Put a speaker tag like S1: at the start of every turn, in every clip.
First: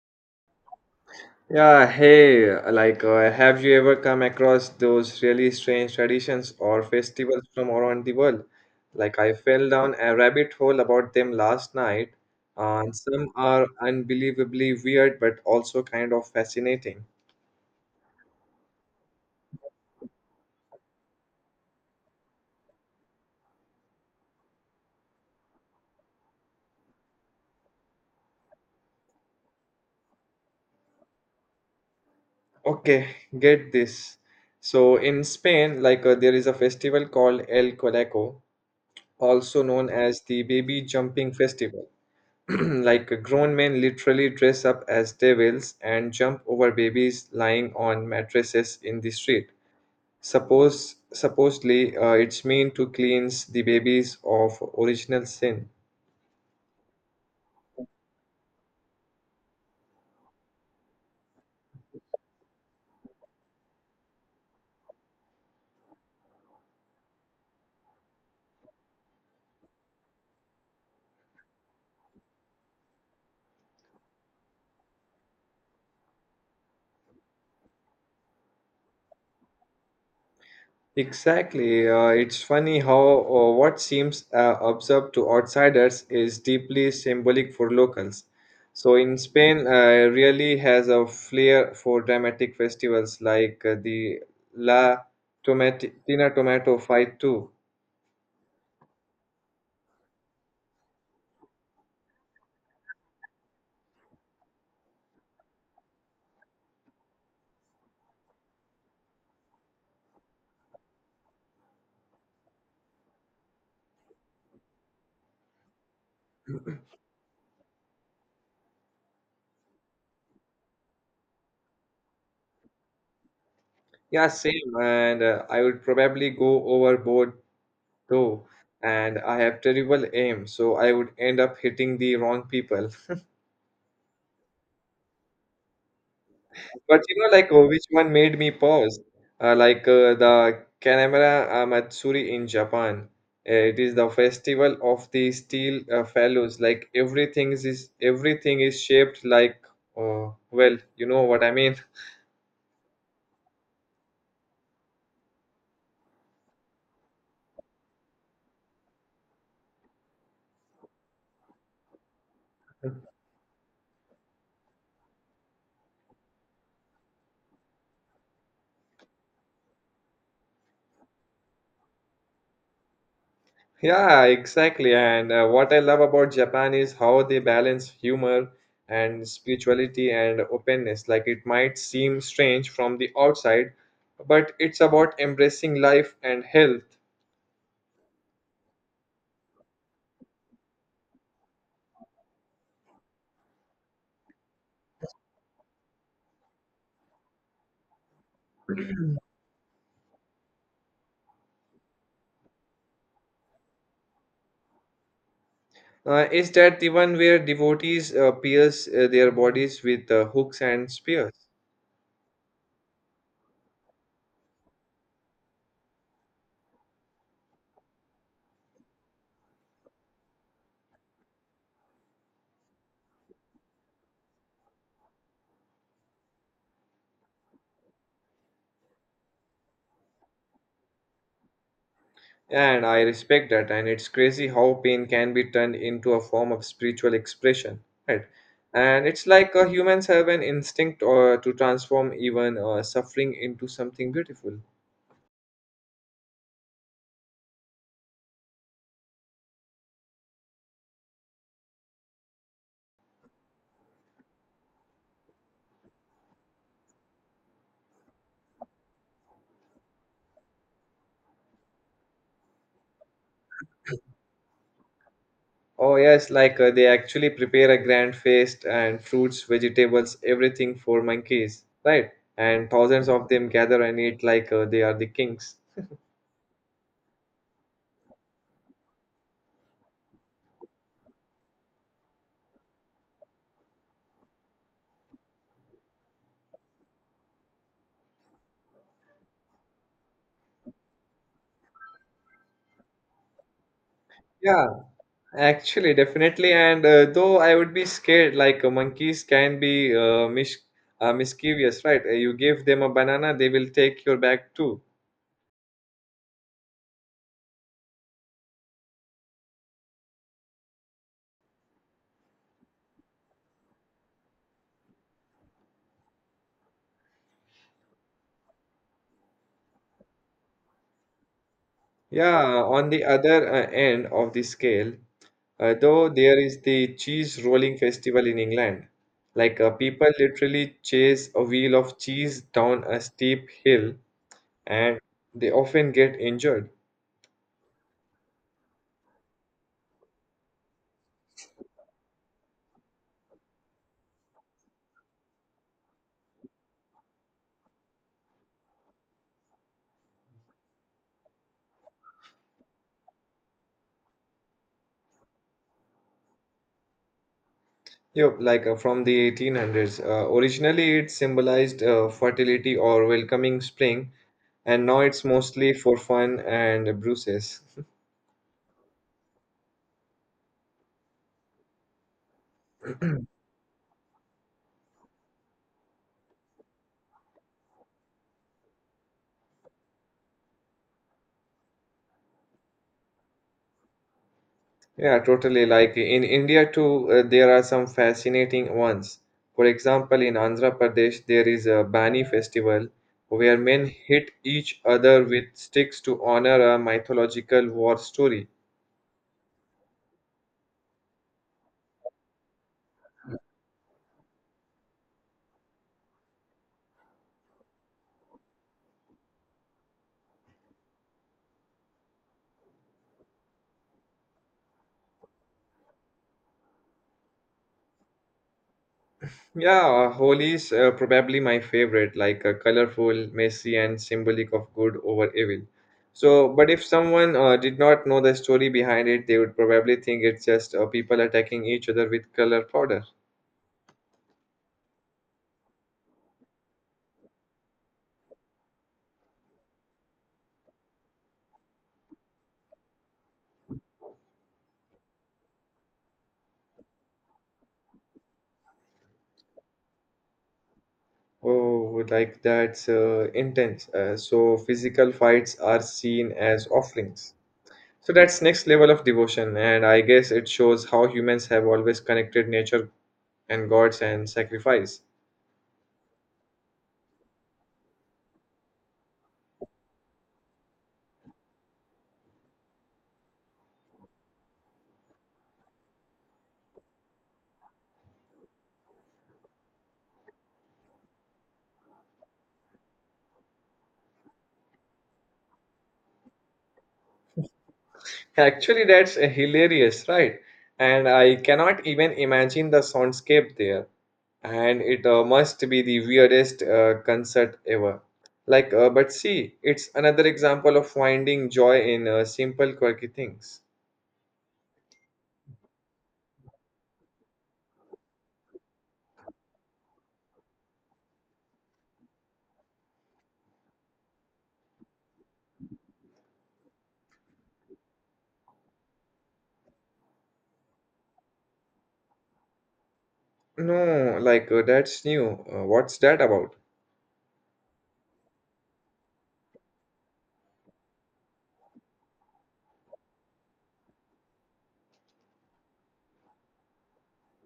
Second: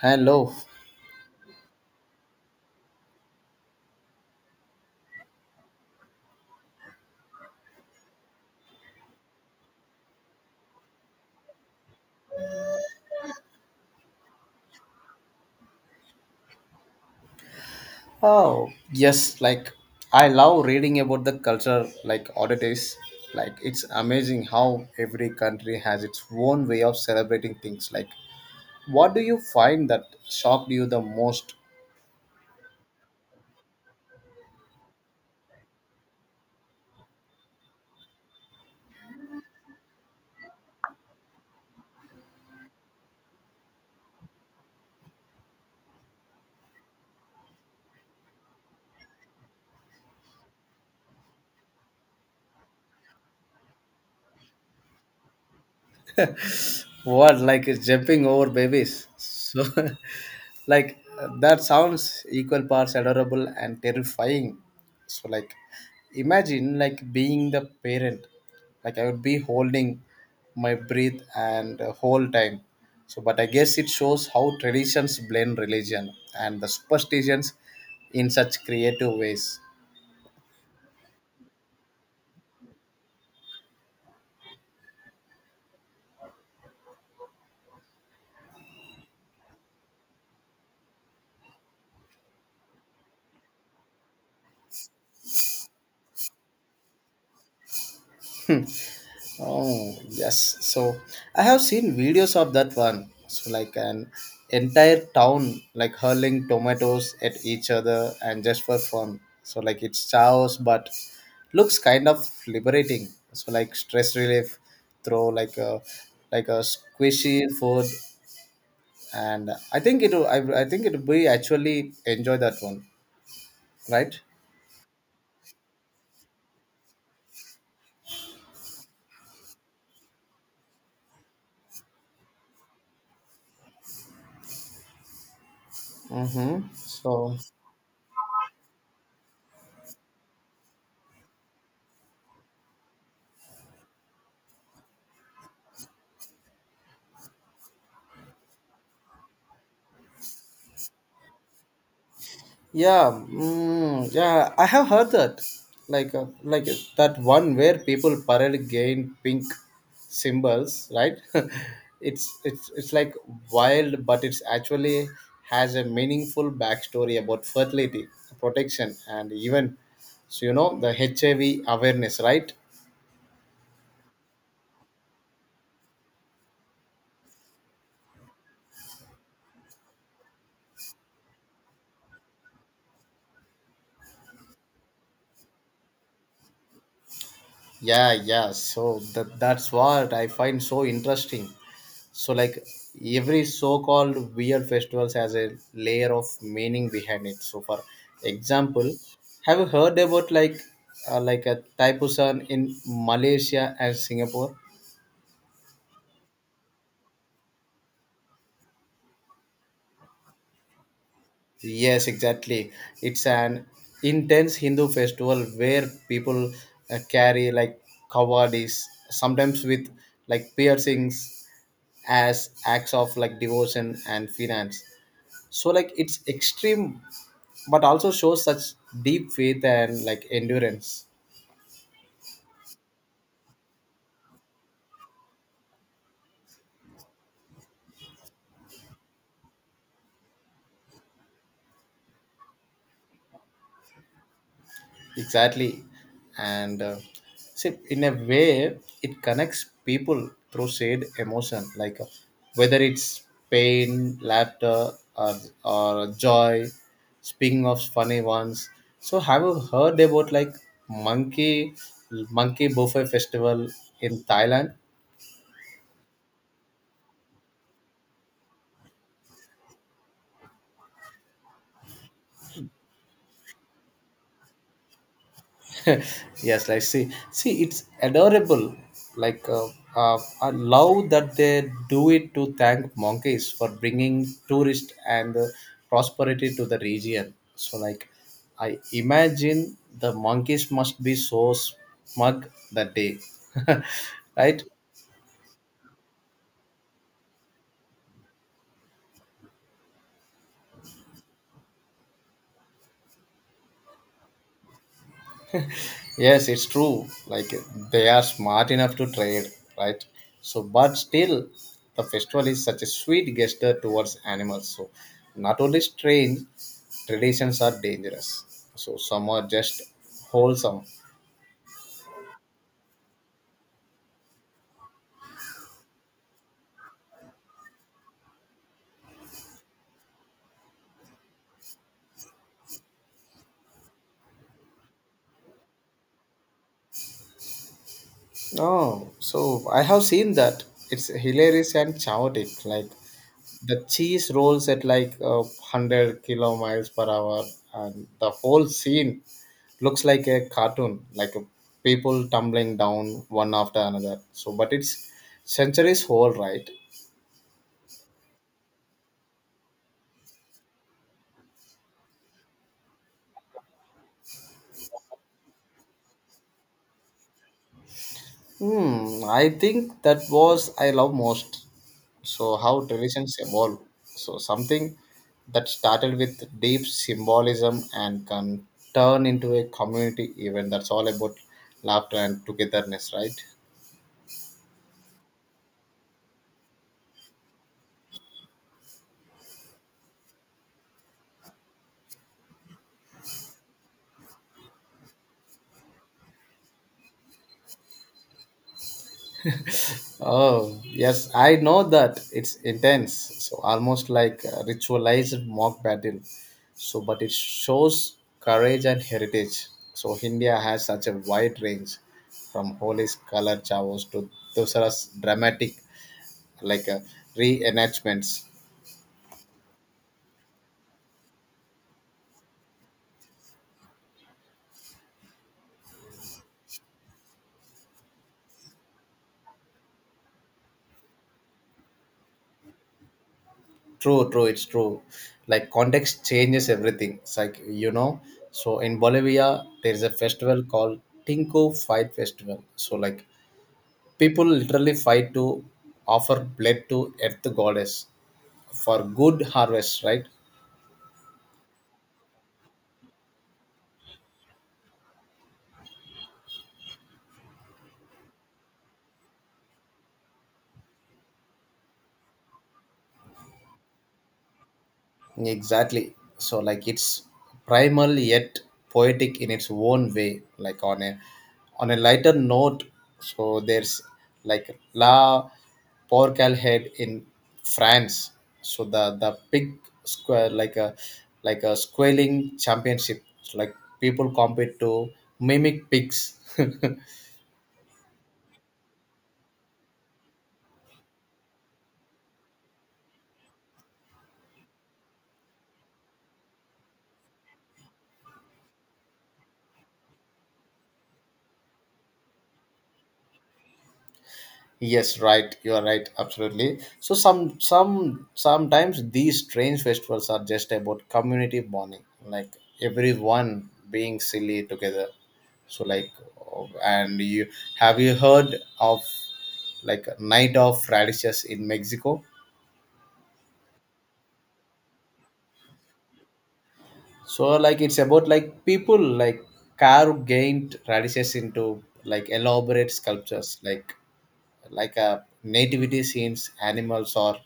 S1: Hello.
S2: Yeah, hey, have you ever come across those really strange traditions or festivals from around the world? Like, I fell down a rabbit hole about them last night, and some are unbelievably weird but also kind of fascinating.
S1: Oh, yes, like I love reading about the culture like oddities. Like it's amazing how every country has its own way of celebrating things. Like what do you find that shocked you the most?
S2: Okay, get this. So, in Spain, there is a festival called El Coleco, also known as the Baby Jumping Festival. Like grown men literally dress up as devils and jump over babies lying on mattresses in the street. Supposedly it's meant to cleanse the babies of original sin.
S1: What, like it's jumping over babies? So, like that sounds equal parts adorable and terrifying. So, like imagine like being the parent. Like I would be holding my breath and whole time. So, but I guess it shows how traditions blend religion and the superstitions in such creative ways.
S2: Exactly. It's funny how what seems absurd to outsiders is deeply symbolic for locals. So in Spain, really has a flair for dramatic festivals like the La Tina Tomato Fight too.
S1: Oh, yes. So I have seen videos of that one. So like an entire town like hurling tomatoes at each other and just for fun. So like it's chaos but looks kind of liberating. So like stress relief, throw like a squishy food, and I think it I think it will be actually enjoy that one, right?
S2: Yeah, same. And I would probably go overboard too. And I have terrible aim, so I would end up hitting the wrong people.
S1: Mm-hmm.
S2: But you know,
S1: So
S2: like which one made me pause? The Kanemura Matsuri in Japan. It is the festival of the steel fellows. Like everything is shaped like, well, you know what I mean.
S1: yeah, yeah, I have heard that. Like that one where people parade gain pink symbols, right? It's like wild, but it's actually has a meaningful backstory about fertility, protection, and even so you know the HIV awareness, right?
S2: Yeah, exactly. And what I love about Japan is how they balance humor and spirituality and openness. Like it might seem strange from the outside, but it's about embracing life and health.
S1: Yeah, yeah. So that's what I find so interesting. So like every so-called weird festivals has a layer of meaning behind it. So for example, have you heard about like a taipusan in Malaysia and Singapore?
S2: Is that the one where devotees pierce their bodies with hooks and spears?
S1: Yes, exactly. It's an intense Hindu festival where people carry like kawadis sometimes with like piercings as acts of like devotion and finance. So like it's extreme but also shows such deep faith and like endurance.
S2: And I respect that, and it's crazy how pain can be turned into a form of spiritual expression, right? And it's like humans have an instinct to transform even suffering into something beautiful.
S1: Exactly. And see in a way it connects people through shared emotion, like whether it's pain, laughter, or joy. Speaking of funny ones, so have you heard about like monkey monkey buffet festival in Thailand?
S2: Oh, yes, like they actually prepare a grand feast and fruits, vegetables, everything for monkeys, right? And thousands of them gather and eat like they are the kings.
S1: Yes, like see it's adorable. Like I love that they do it to thank monkeys for bringing tourist and prosperity to the region. So like I imagine the monkeys must be so smug that day. Right.
S2: Yeah, actually, definitely, and though I would be scared, like monkeys can be mischievous, right? You give them a banana, they will take your bag too.
S1: Yes, it's true. Like they are smart enough to trade, right? So, but still, the festival is such a sweet gesture towards animals. So, not only strange, traditions are dangerous. So, some are just wholesome.
S2: Yeah, on the other end of the scale, though there is the cheese rolling festival in England. Like people literally chase a wheel of cheese down a steep hill, and they often get injured.
S1: No, so I have seen that. It's hilarious and chaotic. Like the cheese rolls at like 100-kilo miles per hour, and the whole scene looks like a cartoon, like a people tumbling down one after another. So but it's centuries old, right?
S2: Yep, like from the 1800s. Originally, it symbolized fertility or welcoming spring, and now it's mostly for fun and bruises.
S1: Hmm, I think that was I love most. So how traditions evolve, so something that started with deep symbolism and can turn into a community event that's all about laughter and togetherness, right?
S2: Yeah, totally. Like in India, too, there are some fascinating ones. For example, in Andhra Pradesh, there is a Bani festival where men hit each other with sticks to honor a mythological war story.
S1: Oh, yes, I know that. It's intense. So almost like a ritualized mock battle. So, but it shows courage and heritage. So India has such a wide range from holy color chavos to Dosara's dramatic, like reenactments.
S2: Yeah, Holi is probably my favorite, like colorful, messy, and symbolic of good over evil. So, but if someone did not know the story behind it, they would probably think it's just people attacking each other with color powder.
S1: True, true, it's true. Like context changes everything. It's like, you know, so in Bolivia, there is a festival called Tinko Fight Festival. So like people literally fight to offer blood to earth goddess for good harvest, right?
S2: Oh, like that's intense. So, physical fights are seen as offerings. So, that's next level of devotion, and I guess it shows how humans have always connected nature and gods and sacrifice.
S1: Exactly. So like it's primal yet poetic in its own way. Like on a lighter note, so there's like La Porcalhead in France. So the pig square like a squaling championship. So like people compete to mimic pigs.
S2: Actually, that's hilarious, right? And I cannot even imagine the soundscape there. And it must be the weirdest concert ever. Like, but see, it's another example of finding joy in simple, quirky things.
S1: Yes, right. You are right. Absolutely. So some sometimes these strange festivals are just about community bonding, like everyone being silly together. So like, oh, and you have you heard of like night of radishes in Mexico?
S2: No, like, that's new. What's that about?
S1: So like it's about like people like carve gained radishes into like elaborate sculptures, like nativity scenes, animals, or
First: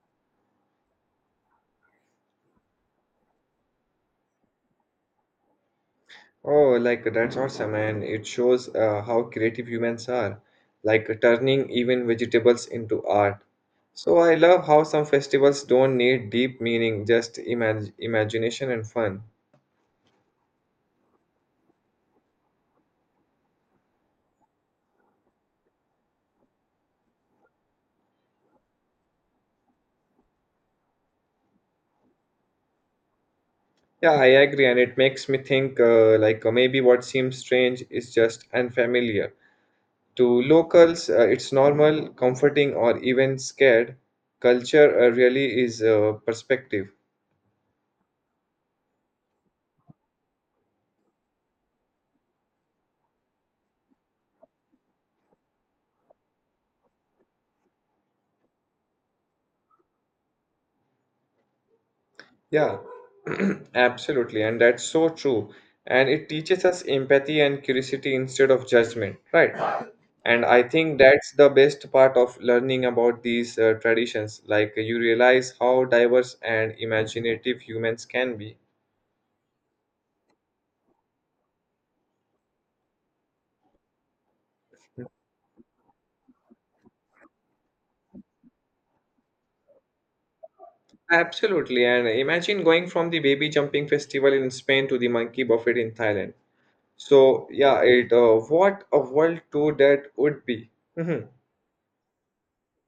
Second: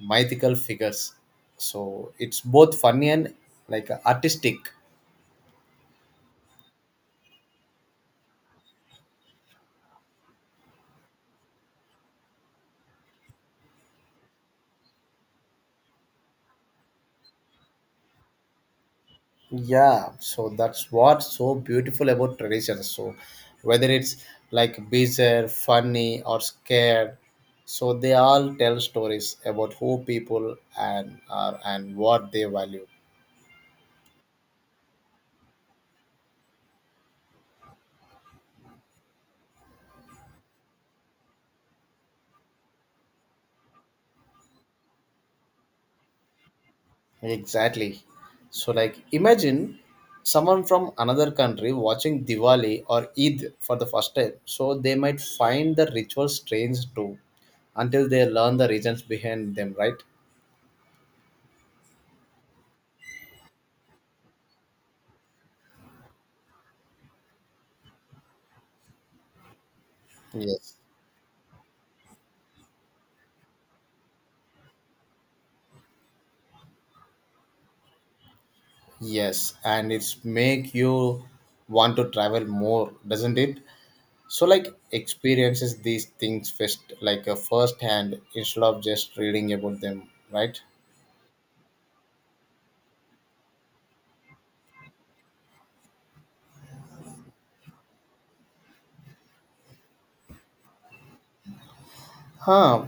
S1: mythical figures. So it's both funny and like artistic.
S2: Oh, like that's awesome, and it shows how creative humans are, like turning even vegetables into art. So I love how some festivals don't need deep meaning, just imagination and fun.
S1: Yeah, so that's what's so beautiful about traditions. So whether it's like bizarre, funny, or scared, so they all tell stories about who people and are and what they value.
S2: Yeah, I agree, and it makes me think maybe what seems strange is just unfamiliar. To locals, it's normal, comforting, or even scared. Culture really is perspective.
S1: Exactly. So, like, imagine someone from another country watching Diwali or Eid for the first time. So, they might find the ritual strange too until they learn the reasons behind them, right?
S2: Yeah, absolutely. And that's so true. And it teaches us empathy and curiosity instead of judgment, right? And I
S1: Yes.
S2: think that's the best part of learning about these traditions. Like you realize how diverse and imaginative humans can be.
S1: Yes. And it's make you want to travel more, doesn't it? So, like, experiences these things first, like, a first hand, instead of just reading about them, right?
S2: Absolutely. And imagine going from the baby jumping festival in Spain to the monkey buffet in Thailand. So, yeah, it what a world tour that would be. Mhm.
S1: Huh.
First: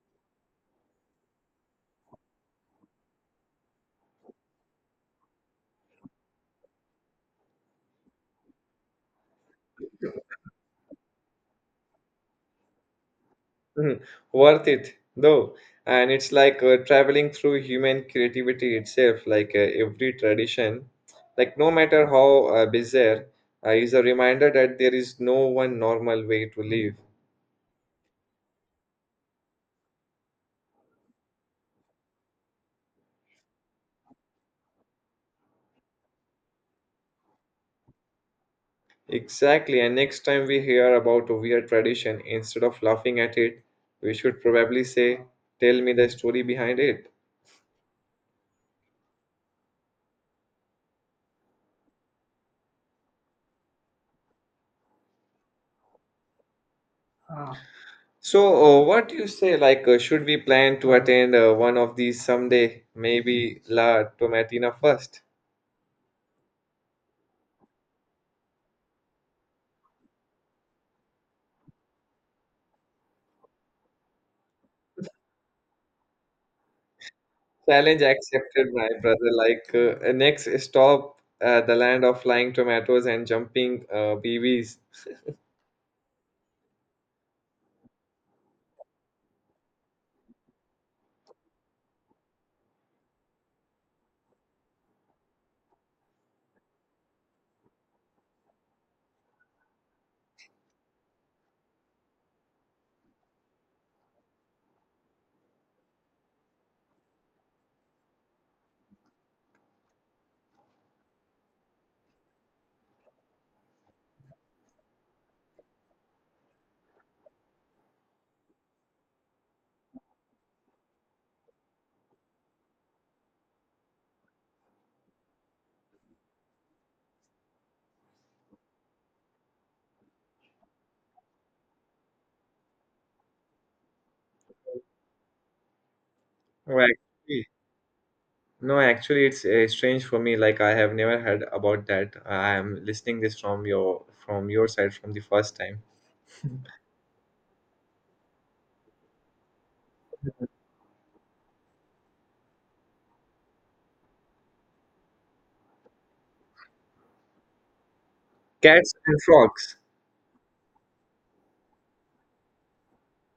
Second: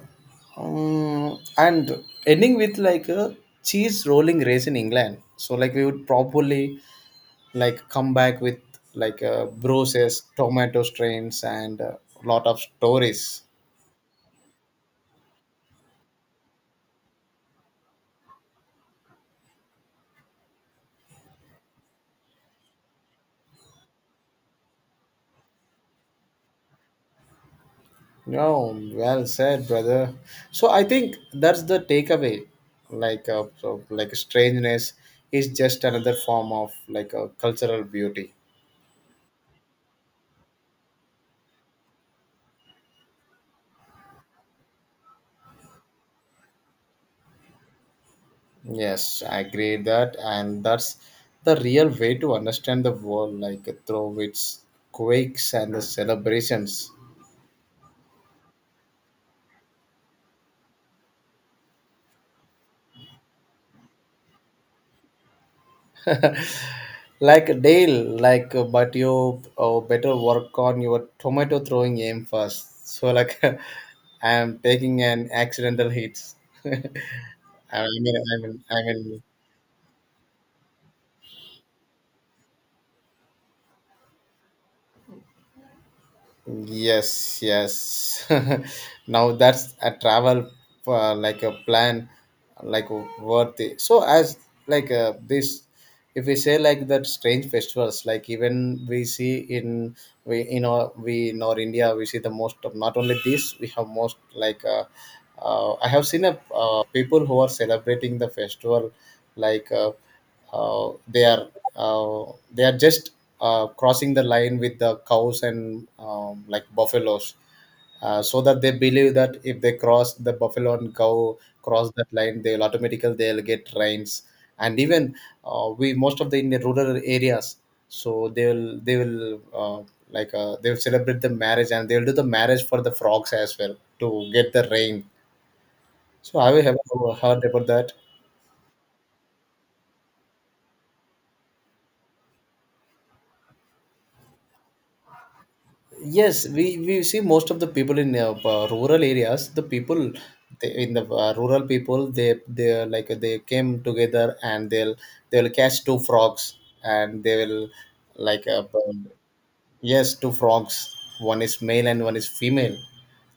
S1: And ending with like a cheese rolling race in England. So like we would probably like come back with like bruises, tomato strains, and a lot of stories.
S2: Mhm. Worth it though, and it's like traveling through human creativity itself. Like every tradition, like no matter how bizarre, is a reminder that there is no one normal way to live.
S1: No, well said, brother. So I think that's the takeaway. Like so, like strangeness is just another form of like a cultural beauty.
S2: Exactly, and next time we hear about a weird tradition, instead of laughing at it, we should probably say, "Tell me the story behind it."
S1: Yes, I agree that, and that's the real way to understand the world, like through its quakes and the celebrations.
S2: So, what do you say? Like, should we plan to attend one of these someday? Maybe La Tomatina first.
S1: Like Dale, like but you oh, better work on your tomato throwing aim first. So like, I'm taking an accidental hit. I mean,
S2: Challenge accepted,
S1: I
S2: my
S1: mean.
S2: brother. Like next stop, the land of flying tomatoes and jumping BBs.
S1: Yes, yes. Now that's a travel like a plan, like worth it. So as like this, if we say like that strange festivals, like even we see in we in our India we see the most of not only this we have most like I have seen a people who are celebrating the festival like uh, they are they are just crossing the line with the cows and like buffaloes so that they believe that if they cross the buffalo and cow cross that line they'll automatically they'll get rains, and even we most of the in the rural areas, so they will like they will celebrate the marriage and they will do the marriage for the frogs as well to get the rain. So have you ever
S2: No,
S1: heard
S2: actually,
S1: about that?
S2: no, actually, it's strange for me. Like I have never heard about that. I am listening this from your side from the first time.
S1: Yes, we see most of the people in rural areas, the people they, in the rural people, they are like they came together and they'll catch two frogs and they will like
S2: Cats
S1: um,
S2: and frogs.
S1: yes, two frogs. One is male and one is female,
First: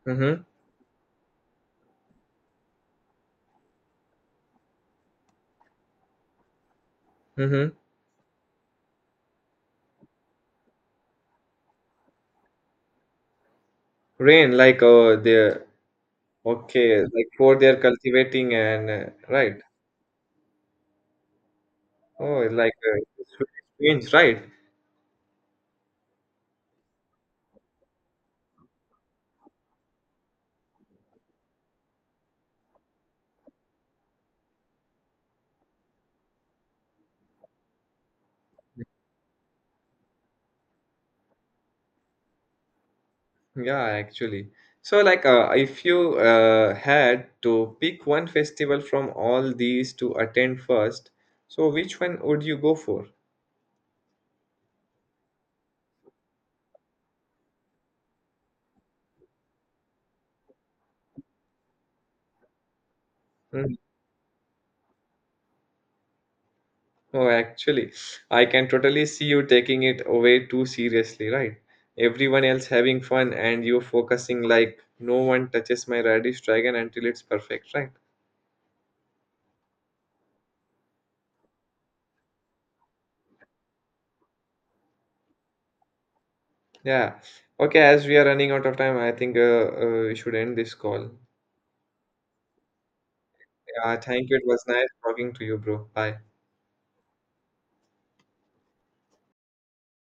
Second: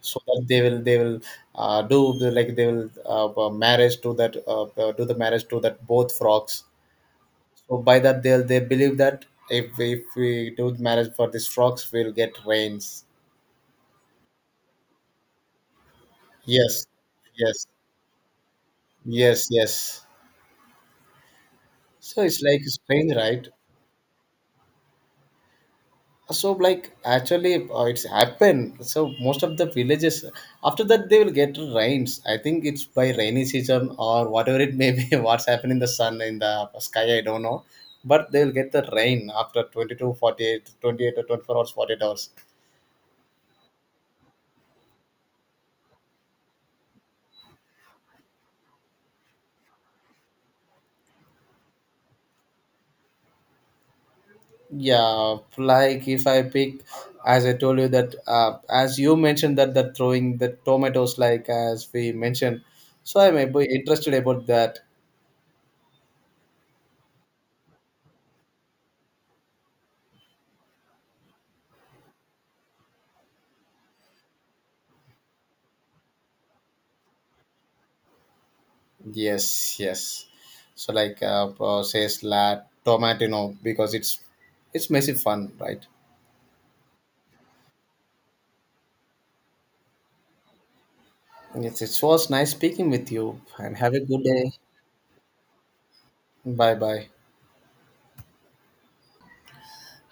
S1: so
S2: Mm-hmm.
S1: that they will do the, like they will marriage to that do the marriage to that both frogs.
S2: Mm-hmm.
S1: So by that they will they believe that if we do marriage for these frogs, we'll get rains.
S2: Rain, like they're
S1: Yes,
S2: okay, like for
S1: yes,
S2: their cultivating and
S1: yes,
S2: right.
S1: yes. So it's
S2: Oh,
S1: like
S2: like
S1: strange,
S2: it's
S1: right?
S2: really strange, right?
S1: So like actually, it's happened. So most of the villages after that they will get rains. I think it's by rainy season or whatever it may be. What's happening in the sun in the sky, I don't know. But they will get the rain after 22, 48, 28 48, or 24 hours, 48 hours.
S2: Yeah, actually. So, like, if you had to pick one festival from all these to attend first, so which one would you go for?
S1: Yeah, like if I pick, as I told you that, as you mentioned that that throwing the tomatoes, like as we mentioned, so I may be
S2: Mm.
S1: interested about that.
S2: Oh, actually, I can totally see you taking it away too seriously, right? Everyone else having fun and you focusing like, no one touches my radish dragon until it's perfect, right?
S1: Yes, yes. So like, says la tomatino because it's messy fun, right?
S2: Yeah. Okay, as we are running out of time, I think we should end this call.
S1: Yes, it was nice speaking with you, and have
S2: Yeah,
S1: a good
S2: thank you. It
S1: day.
S2: was nice talking to you, bro. Bye.
S1: Bye bye.